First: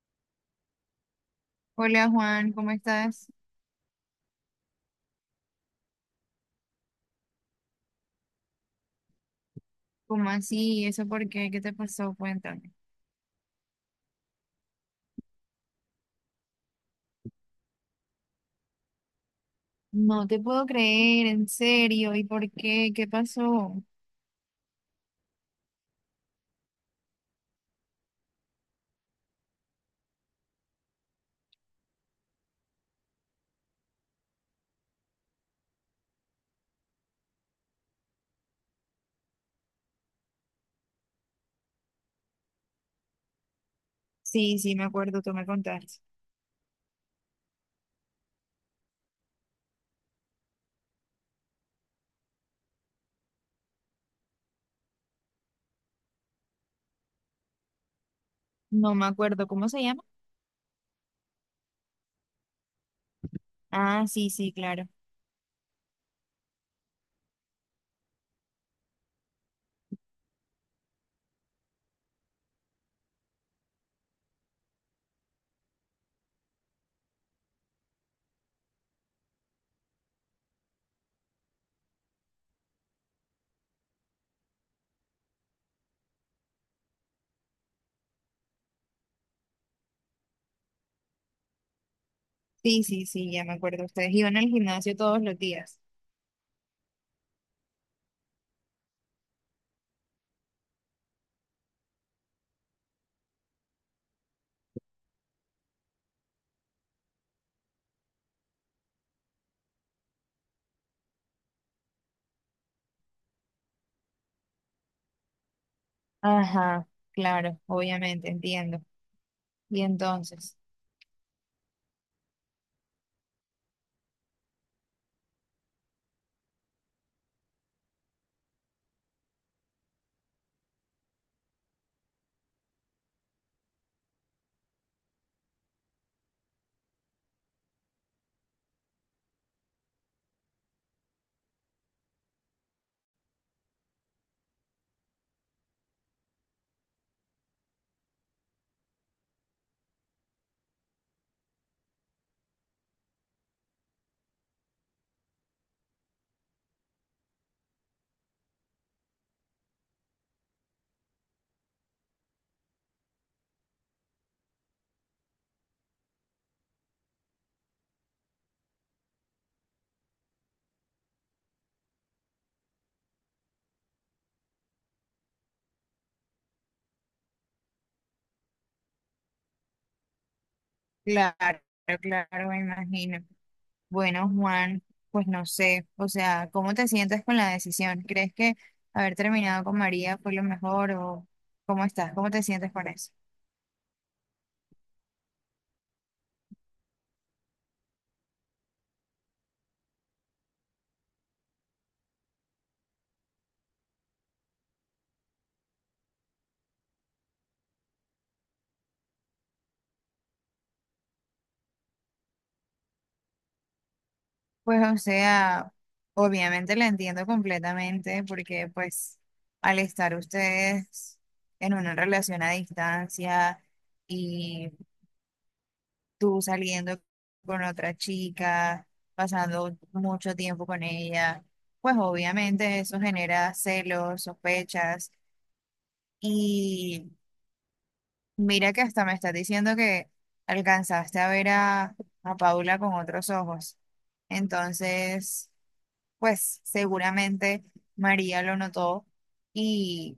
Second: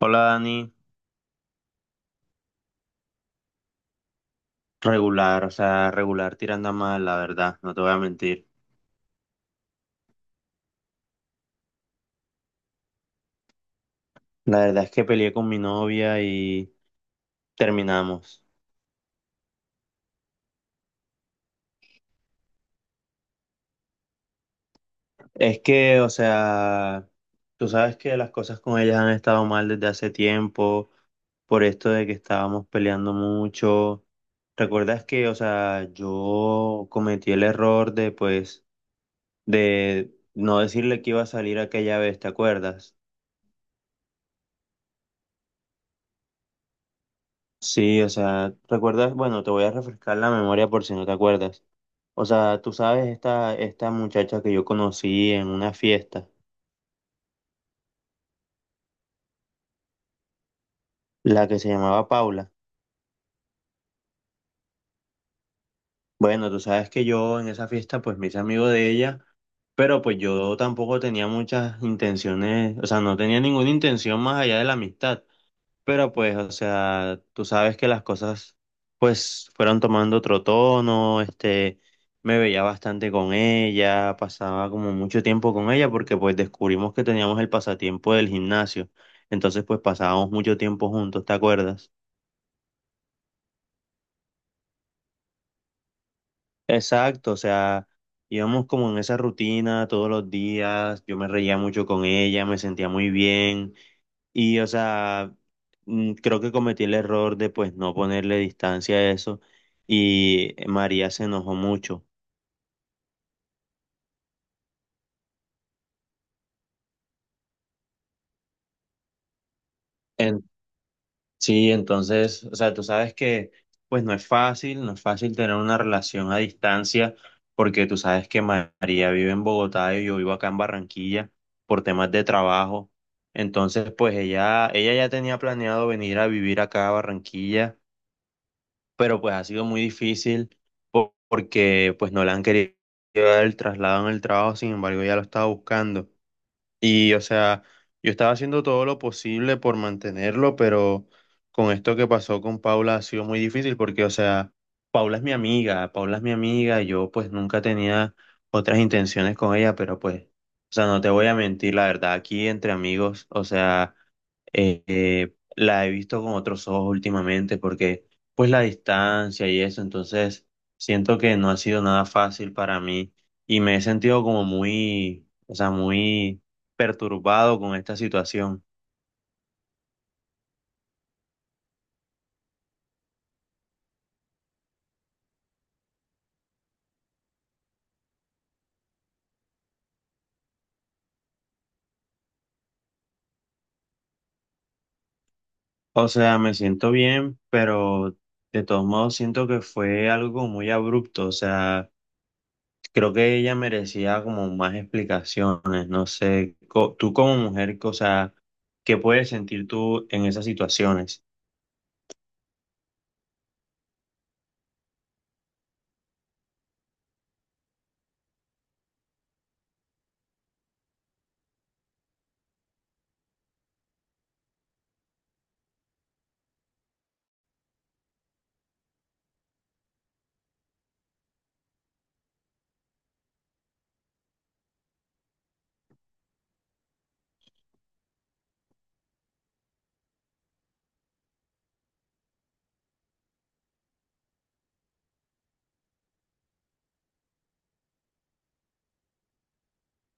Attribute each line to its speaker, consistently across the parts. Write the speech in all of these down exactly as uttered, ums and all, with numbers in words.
Speaker 1: Hola Dani,
Speaker 2: Hola Juan, ¿cómo estás?
Speaker 1: regular, o sea, regular tirando a mal, la verdad, no te voy a mentir.
Speaker 2: ¿Cómo así? ¿Y ¿Eso por qué? ¿Qué te pasó? Cuéntame.
Speaker 1: La verdad es que peleé con mi novia y terminamos.
Speaker 2: No te puedo creer, en serio. ¿Y por qué? ¿Qué pasó?
Speaker 1: Es que, o sea, tú sabes que las cosas con ellas han estado mal desde hace tiempo, por esto de que estábamos peleando mucho. ¿Recuerdas que, o sea, yo cometí el error de, pues, de no decirle que iba a salir aquella vez, ¿te acuerdas?
Speaker 2: Sí, sí, me acuerdo, tú me contaste.
Speaker 1: Sí, o sea, ¿recuerdas? Bueno, te voy a refrescar la memoria por si no te acuerdas. O sea, tú sabes esta, esta muchacha que yo conocí en una fiesta,
Speaker 2: No me acuerdo, ¿cómo se llama?
Speaker 1: la que se llamaba Paula.
Speaker 2: Ah, sí, sí, claro.
Speaker 1: Bueno, tú sabes que yo en esa fiesta pues me hice amigo de ella, pero pues yo tampoco tenía muchas intenciones, o sea, no tenía ninguna intención más allá de la amistad. Pero pues, o sea, tú sabes que las cosas pues fueron tomando otro tono, este, me veía bastante con ella, pasaba como mucho tiempo con ella porque pues descubrimos que teníamos el pasatiempo del gimnasio, entonces pues pasábamos mucho tiempo juntos, ¿te acuerdas?
Speaker 2: Sí, sí, sí, ya me acuerdo. Ustedes iban al gimnasio todos los días.
Speaker 1: Exacto, o sea, íbamos como en esa rutina todos los días, yo me reía mucho con ella, me sentía muy bien. Y, o sea, mm, creo que cometí el error de pues no ponerle distancia a eso y María se enojó mucho.
Speaker 2: Ajá, claro, obviamente, entiendo. Y
Speaker 1: En-
Speaker 2: entonces,
Speaker 1: sí, entonces, o sea, tú sabes que pues no es fácil, no es fácil tener una relación a distancia porque tú sabes que Ma- María vive en Bogotá y yo vivo acá en Barranquilla por temas de trabajo. Entonces, pues ella, ella ya tenía planeado venir a vivir acá a Barranquilla, pero pues ha sido muy difícil po- porque pues no le han querido dar el traslado en el trabajo, sin embargo ya lo estaba buscando. Y o sea, yo estaba haciendo todo lo posible por mantenerlo, pero con esto que pasó con Paula ha sido muy difícil porque o sea, Paula es mi amiga, Paula es mi amiga, yo pues nunca tenía otras intenciones con ella, pero pues, o sea, no te voy a mentir, la verdad, aquí entre amigos, o sea eh, la he visto con otros ojos últimamente porque pues la distancia y eso, entonces siento que no ha sido nada fácil para mí y me he sentido como muy, o sea, muy perturbado con esta situación.
Speaker 2: claro, claro, me imagino. Bueno, Juan, pues no sé, o sea, ¿cómo te sientes con la decisión? ¿Crees que haber terminado con María fue lo mejor o cómo estás? ¿Cómo te sientes con eso?
Speaker 1: O sea, me siento bien, pero de todos modos siento que fue algo muy abrupto, o sea, creo que ella merecía como más explicaciones, no sé, co- tú como mujer, o sea, ¿qué puedes sentir tú en esas situaciones?
Speaker 2: Pues o sea, obviamente la entiendo completamente, porque pues al estar ustedes en una relación a distancia y tú saliendo con otra chica, pasando mucho tiempo con ella, pues obviamente eso genera celos, sospechas y mira que hasta me estás diciendo que alcanzaste a ver a, a Paula con otros ojos. Entonces, pues seguramente María lo notó y,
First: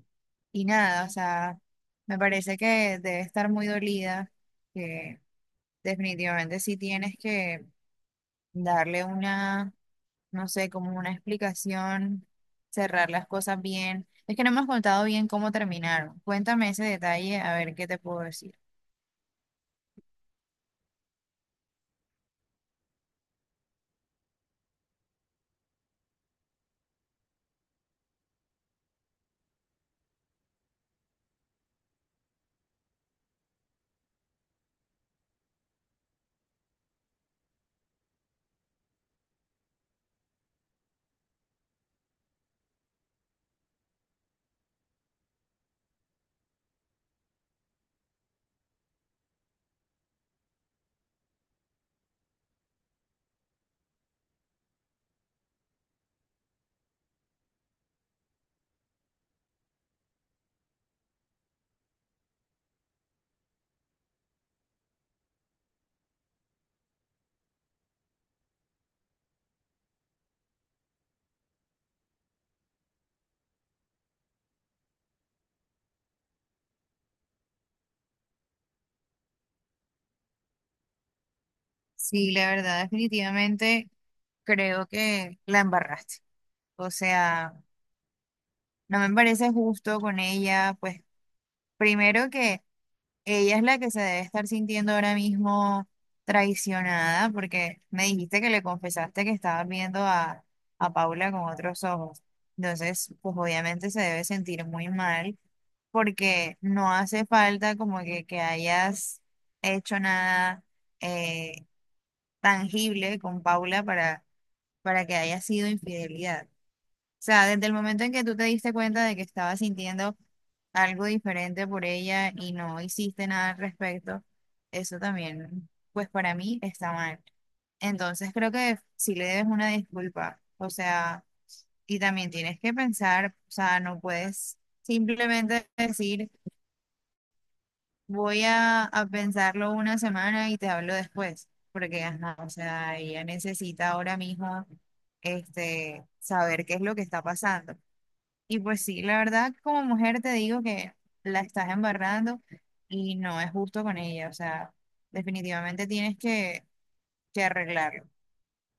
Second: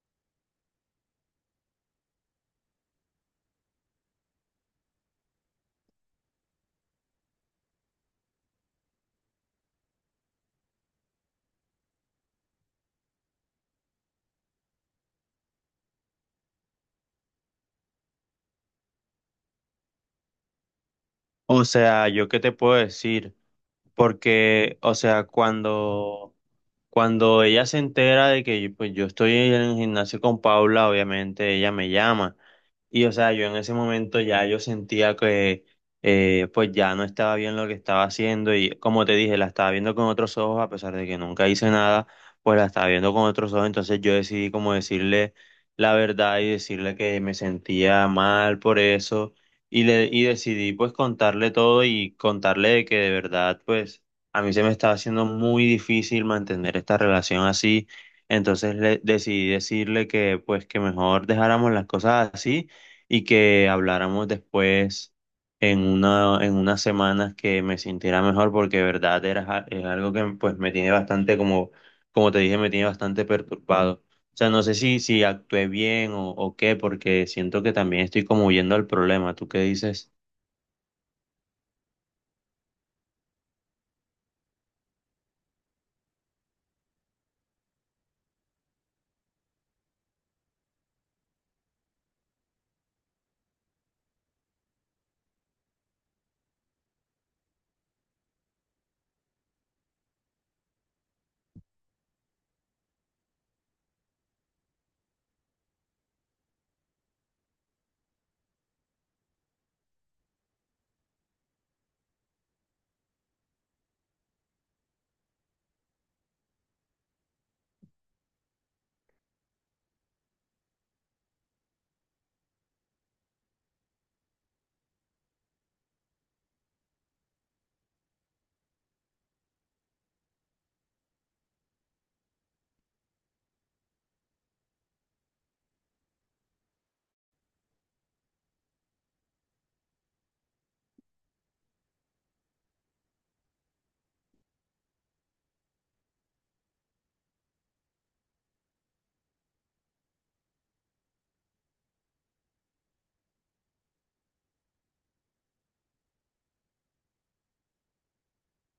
Speaker 2: y nada, o sea, me parece que debe estar muy dolida, que definitivamente sí tienes que darle una, no sé, como una explicación, cerrar las cosas bien. Es que no me has contado bien cómo terminaron. Cuéntame ese detalle, a ver qué te puedo decir.
Speaker 1: O sea, yo qué te puedo decir, porque, o sea, cuando, cuando ella se entera de que yo, pues, yo estoy en el gimnasio con Paula, obviamente ella me llama. Y o sea, yo en ese momento ya yo sentía que eh, pues ya no estaba bien lo que estaba haciendo y como te dije, la estaba viendo con otros ojos, a pesar de que nunca hice nada, pues la estaba viendo con otros ojos, entonces yo decidí como decirle la verdad y decirle que me sentía mal por eso y, le, y decidí pues contarle todo y contarle de que de verdad pues a mí se me estaba haciendo muy difícil mantener esta relación así, entonces le, decidí decirle que pues que mejor dejáramos las cosas así y que habláramos después en una, en unas semanas que me sintiera mejor, porque de verdad era, ja- es algo que pues me tiene bastante como, como te dije, me tiene bastante perturbado. O sea, no sé si, si actué bien o, o qué, porque siento que también estoy como huyendo al problema. ¿Tú qué dices?
Speaker 2: Sí, la verdad, definitivamente creo que la embarraste. O sea, no me parece justo con ella, pues primero que ella es la que se debe estar sintiendo ahora mismo traicionada, porque me dijiste que le confesaste que estabas viendo a, a Paula con otros ojos. Entonces, pues obviamente se debe sentir muy mal, porque no hace falta como que, que hayas hecho nada eh, tangible con Paula para para que haya sido infidelidad. O sea, desde el momento en que tú te diste cuenta de que estabas sintiendo algo diferente por ella y no hiciste nada al respecto, eso también, pues para mí está mal. Entonces creo que si le debes una disculpa, o sea, y también tienes que pensar, o sea, no puedes simplemente decir: voy a, a pensarlo una semana y te hablo después, porque ajá, o sea, ella necesita ahora mismo, este, saber qué es lo que está pasando. Y pues sí, la verdad, como mujer te digo que la estás embarrando y no es justo con ella. O sea, definitivamente tienes que, que arreglarlo,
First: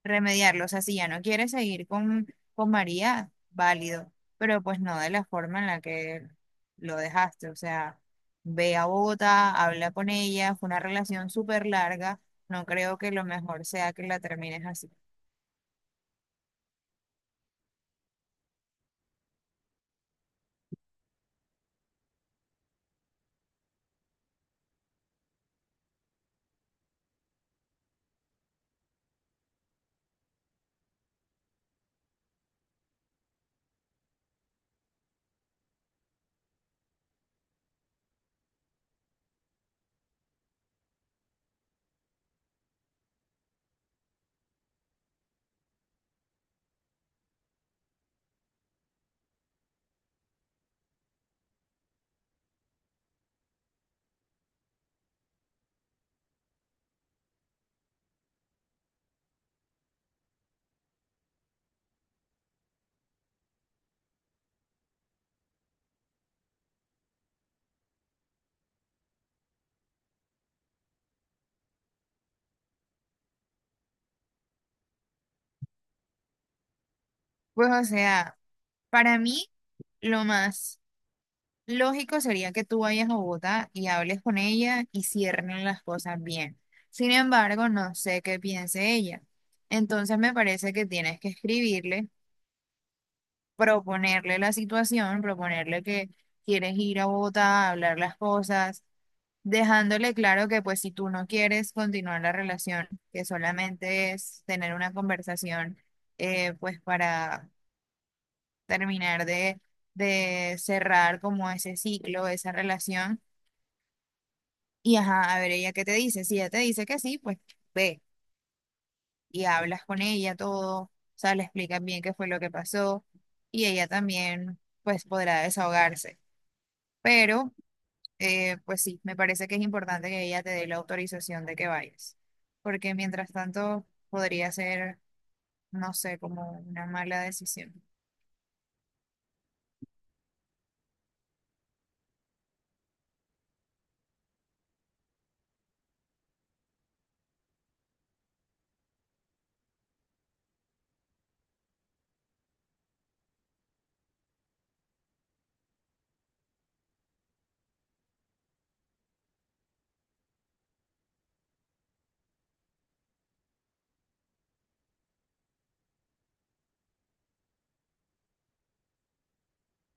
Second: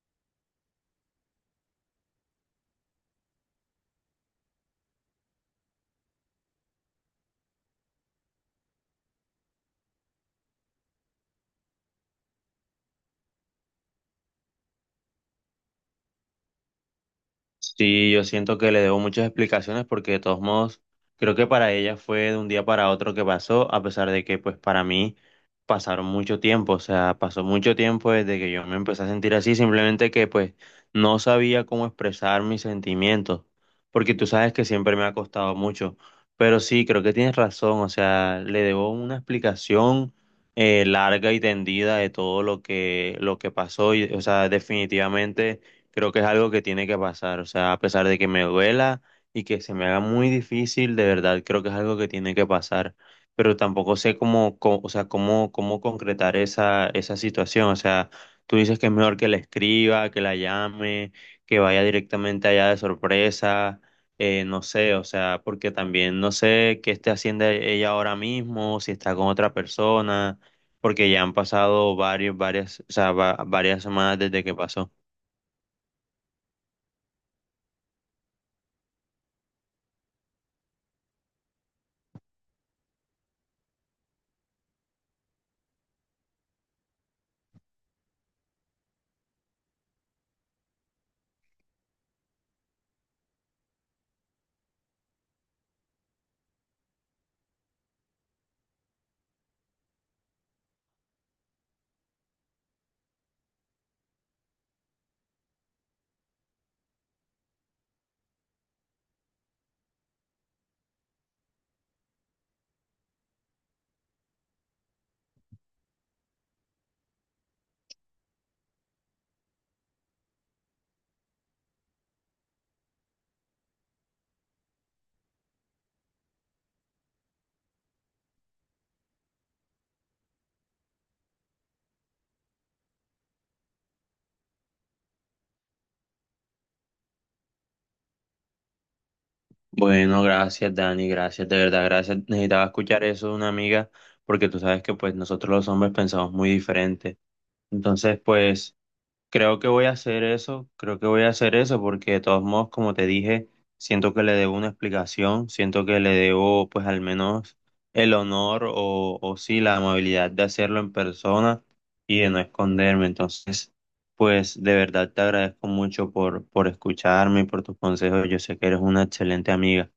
Speaker 2: remediarlo. O sea, si ya no quiere seguir con, con María, válido, pero pues no de la forma en la que lo dejaste. O sea, ve a Bogotá, habla con ella, fue una relación súper larga. No creo que lo mejor sea que la termines así.
Speaker 1: Sí, yo siento que le debo muchas explicaciones porque de todos modos creo que para ella fue de un día para otro que pasó, a pesar de que pues para mí pasaron mucho tiempo, o sea, pasó mucho tiempo desde que yo me empecé a sentir así, simplemente que pues no sabía cómo expresar mis sentimientos, porque tú sabes que siempre me ha costado mucho, pero sí, creo que tienes razón, o sea, le debo una explicación eh, larga y tendida de todo lo que, lo que pasó y, o sea, definitivamente creo que es algo que tiene que pasar, o sea, a pesar de que me duela y que se me haga muy difícil, de verdad creo que es algo que tiene que pasar, pero tampoco sé cómo, co- o sea, cómo, cómo concretar esa, esa situación, o sea, tú dices que es mejor que la escriba, que la llame, que vaya directamente allá de sorpresa, eh, no sé, o sea, porque también no sé qué esté haciendo ella ahora mismo, si está con otra persona, porque ya han pasado varios, varias, o sea, va- varias semanas desde que pasó.
Speaker 2: Pues o sea, para mí lo más lógico sería que tú vayas a Bogotá y hables con ella y cierren las cosas bien. Sin embargo, no sé qué piense ella. Entonces me parece que tienes que escribirle, proponerle la situación, proponerle que quieres ir a Bogotá a hablar las cosas, dejándole claro que pues si tú no quieres continuar la relación, que solamente es tener una conversación, eh, pues para terminar de, de cerrar como ese ciclo, esa relación, y ajá, a ver ella qué te dice. Si ella te dice que sí, pues ve y hablas con ella todo, o sea, le explicas bien qué fue lo que pasó, y ella también pues podrá desahogarse. Pero eh, pues sí, me parece que es importante que ella te dé la autorización de que vayas, porque mientras tanto podría ser, no sé, como una mala decisión.
Speaker 1: Bueno, gracias Dani, gracias, de verdad, gracias. Necesitaba escuchar eso de una amiga porque tú sabes que pues nosotros los hombres pensamos muy diferente. Entonces, pues creo que voy a hacer eso, creo que voy a hacer eso porque de todos modos, como te dije, siento que le debo una explicación, siento que le debo pues al menos el honor o, o sí la amabilidad de hacerlo en persona y de no esconderme. Entonces, pues de verdad te agradezco mucho por, por escucharme y por tus consejos. Yo sé que eres una excelente amiga.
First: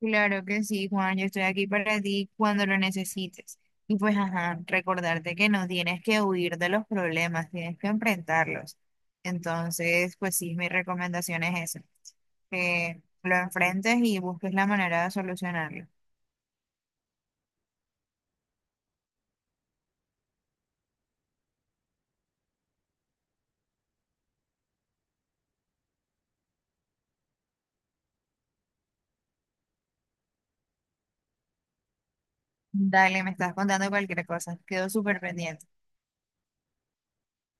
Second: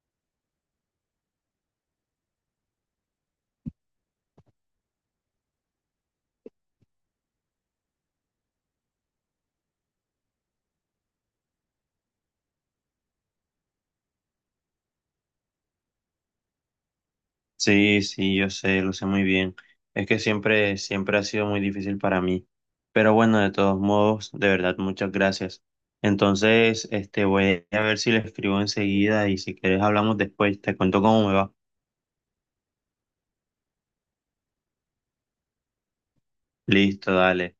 Speaker 2: Claro que sí, Juan, yo estoy aquí para ti cuando lo necesites. Y pues, ajá, recordarte que no tienes que huir de los problemas, tienes que enfrentarlos. Entonces, pues sí, mi recomendación es esa, que lo enfrentes y busques la manera de solucionarlo.
Speaker 1: Sí, sí, yo sé, lo sé muy bien. Es que siempre, siempre ha sido muy difícil para mí. Pero bueno, de todos modos, de verdad, muchas gracias. Entonces, este, voy a ver si le escribo enseguida y si quieres hablamos después, te cuento cómo me va.
Speaker 2: Dale, me estás contando cualquier cosa, quedo súper pendiente.
Speaker 1: Listo, dale.